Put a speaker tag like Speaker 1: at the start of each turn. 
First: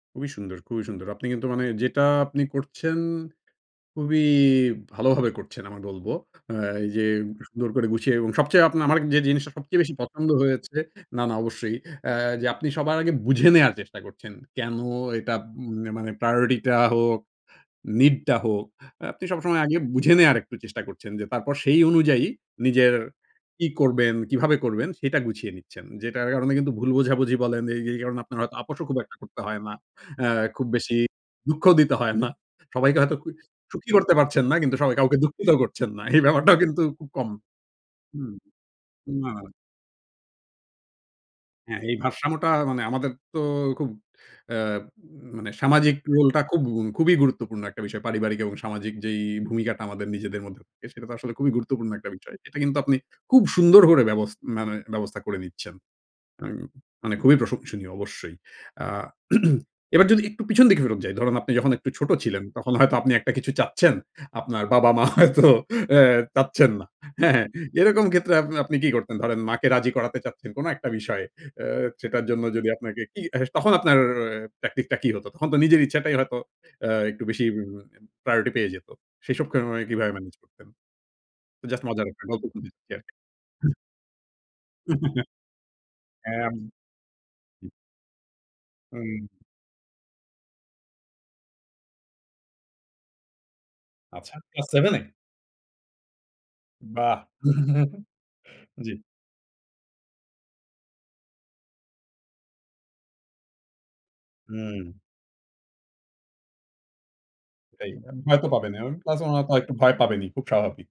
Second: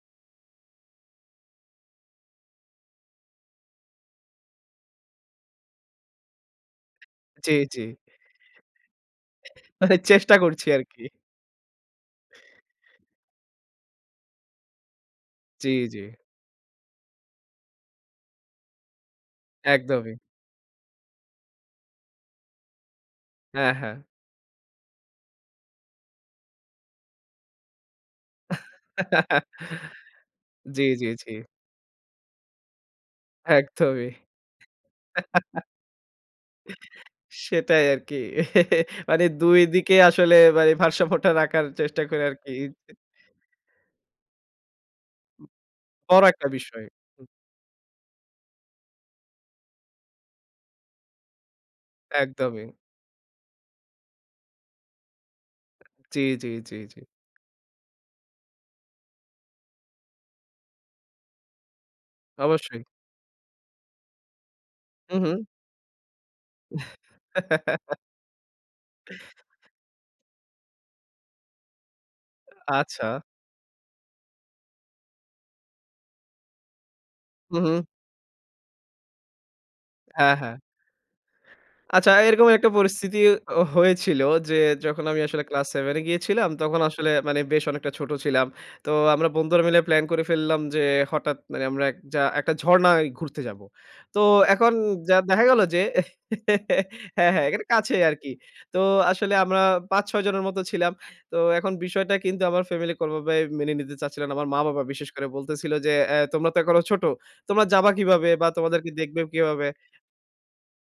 Speaker 1: খুবই সুন্দর, খুবই সুন্দর। আপনি কিন্তু মানে যেটা আপনি করছেন খুবই ভালোভাবে করছেন আমি বলবো। আ এই যে
Speaker 2: জি,
Speaker 1: সুন্দর
Speaker 2: জি।
Speaker 1: করে গুছিয়ে এবং সবচেয়ে আপনার আমার যে জিনিসটা সবচেয়ে বেশি
Speaker 2: মানে
Speaker 1: পছন্দ
Speaker 2: চেষ্টা করছি
Speaker 1: হয়েছে
Speaker 2: আরকি।
Speaker 1: না, না অবশ্যই। আ যে আপনি সবার আগে বুঝে নেয়ার চেষ্টা করছেন। কেনো এটা
Speaker 2: জি,
Speaker 1: উম
Speaker 2: জি।
Speaker 1: মানে প্রায়োরিটি টা হোক, নিডটা হোক। আপনি সবসময় আগে বুঝে
Speaker 2: একদমই।
Speaker 1: নেয়ার একটু চেষ্টা করছেন যে, তারপর সেই অনুযায়ী নিজের কি
Speaker 2: হ্যাঁ, হ্যাঁ।
Speaker 1: করবেন, কিভাবে করবেন? সেটা গুছিয়ে নিচ্ছেন। যেটার কারণে কিন্তু ভুল বোঝাবুঝি বলেন যে, এই কারণে আপনার হয়তো আপোসও খুব একটা করতে হয় না। আ খুব
Speaker 2: জি,
Speaker 1: বেশি
Speaker 2: জি, জি।
Speaker 1: দুঃখও দিতে হয় না। সবাইকে হয়তো খু সুখী
Speaker 2: একদমই।
Speaker 1: করতে পারছেন না, কিন্তু সবাই কাউকে দুঃখিতও করছেন না। এই ব্যাপারটাও কিন্তু খুব কম
Speaker 2: সেটাই আরকি।
Speaker 1: হুম।
Speaker 2: মানে
Speaker 1: না।
Speaker 2: ২ দিকে আসলে ভাই ভারসাম্য রাখার
Speaker 1: হ্যাঁ, এই
Speaker 2: চেষ্টা করি
Speaker 1: ভারসাম্যটা
Speaker 2: আরকি। এ
Speaker 1: মানে আমাদের তো খুব আ উম
Speaker 2: উ
Speaker 1: মানে সামাজিক
Speaker 2: বড়
Speaker 1: রোল টা
Speaker 2: একটা
Speaker 1: খুব
Speaker 2: বিষয়।
Speaker 1: গুম খুবই
Speaker 2: হু।
Speaker 1: গুরুত্বপূর্ণ একটা বিষয়। পারিবারিক এবং সামাজিক যেই ভূমিকাটা আমাদের নিজেদের মধ্যে থাকে, সেটা তো আসলে খুবই গুরুত্বপূর্ণ একটা বিষয়। এটা
Speaker 2: একদমই।
Speaker 1: কিন্তু আপনি খুব সুন্দর করে ব্যবস মানে ব্যবস্থা করে নিচ্ছেন,
Speaker 2: জি, জি,
Speaker 1: হুম।
Speaker 2: জি, জি।
Speaker 1: মানে খুবই প্রশংসনীয় অবশ্যই। আ এবার যদি একটু পিছন দিকে ফেরত যাই, ধরুন আপনি যখন একটু ছোট ছিলেন তখন
Speaker 2: অবশ্যই।
Speaker 1: হয়তো আপনি একটা কিছু চাচ্ছেন। আপনার বাবা-মা
Speaker 2: হুম, হুম।
Speaker 1: হয়তো আ চাচ্ছেন না। হ্যাঁ? এরকম ক্ষেত্রে আপনে আপনি কি করতেন? ধরেন মাকে রাজি করাতে চাচ্ছেন কোনো একটা বিষয়ে। আ সেটার জন্য যদি আপনাকে কি
Speaker 2: আচ্ছা।
Speaker 1: তখন আপনার ট্যাকটিক টা কি হতো? তখন তো নিজের ইচ্ছাটাই হয়তো আ একটু বেশি এম
Speaker 2: হুম, হুম।
Speaker 1: প্রায়োরিটি পেয়ে যেত। সেসব কারণে কিভাবে
Speaker 2: হ্যাঁ,
Speaker 1: মেনেজ
Speaker 2: হ্যাঁ।
Speaker 1: করতেন? জাস্ট মজার
Speaker 2: আচ্ছা,
Speaker 1: একটা গল্প
Speaker 2: এরকম
Speaker 1: বলুন।
Speaker 2: একটা
Speaker 1: জি।
Speaker 2: পরিস্থিতি ও হয়েছিল যে, যখন আমি আসলে ক্লাস 7 এ গিয়েছিলাম
Speaker 1: হ্যাঁ। আম
Speaker 2: তখন আসলে মানে বেশ অনেকটা ছোট ছিলাম। তো
Speaker 1: হুম।
Speaker 2: আমরা বন্ধুরা মিলে প্ল্যান করে ফেললাম যে, হঠাৎ মানে আমরা একযা একটা ঝর্ণায় ঘুরতে যাবো। তো
Speaker 1: আচ্ছা, ক্লাস
Speaker 2: এখন
Speaker 1: 7 এ?
Speaker 2: যা দেখা গেল যে
Speaker 1: বাহ!
Speaker 2: হ্যাঁ, হ্যাঁ এখানে কাছেই আরকি। তো
Speaker 1: জি।
Speaker 2: আসলে আমরা ৫-৬ জনের মত ছিলাম। তো এখন বিষয়টা কিন্তু আমার ফ্যামিলিতে ওভাবে মেনে নিতে চাচ্ছিল না। আমার মা-বাবা
Speaker 1: হুম।
Speaker 2: বিশেষ করে বলতেছিল যে, আ "তোমরা তো এখনো ছোট। তোমরা যাবা
Speaker 1: তাই না? তো
Speaker 2: কিভাবে
Speaker 1: ভয় তো
Speaker 2: বা
Speaker 1: পাবেন।
Speaker 2: তোমাদেরকে
Speaker 1: এবং প্লাস
Speaker 2: দেখবে
Speaker 1: ওনারা তো
Speaker 2: কিভাবে?"
Speaker 1: একটু ভয় পাবেনই। খুব স্বাভাবিক।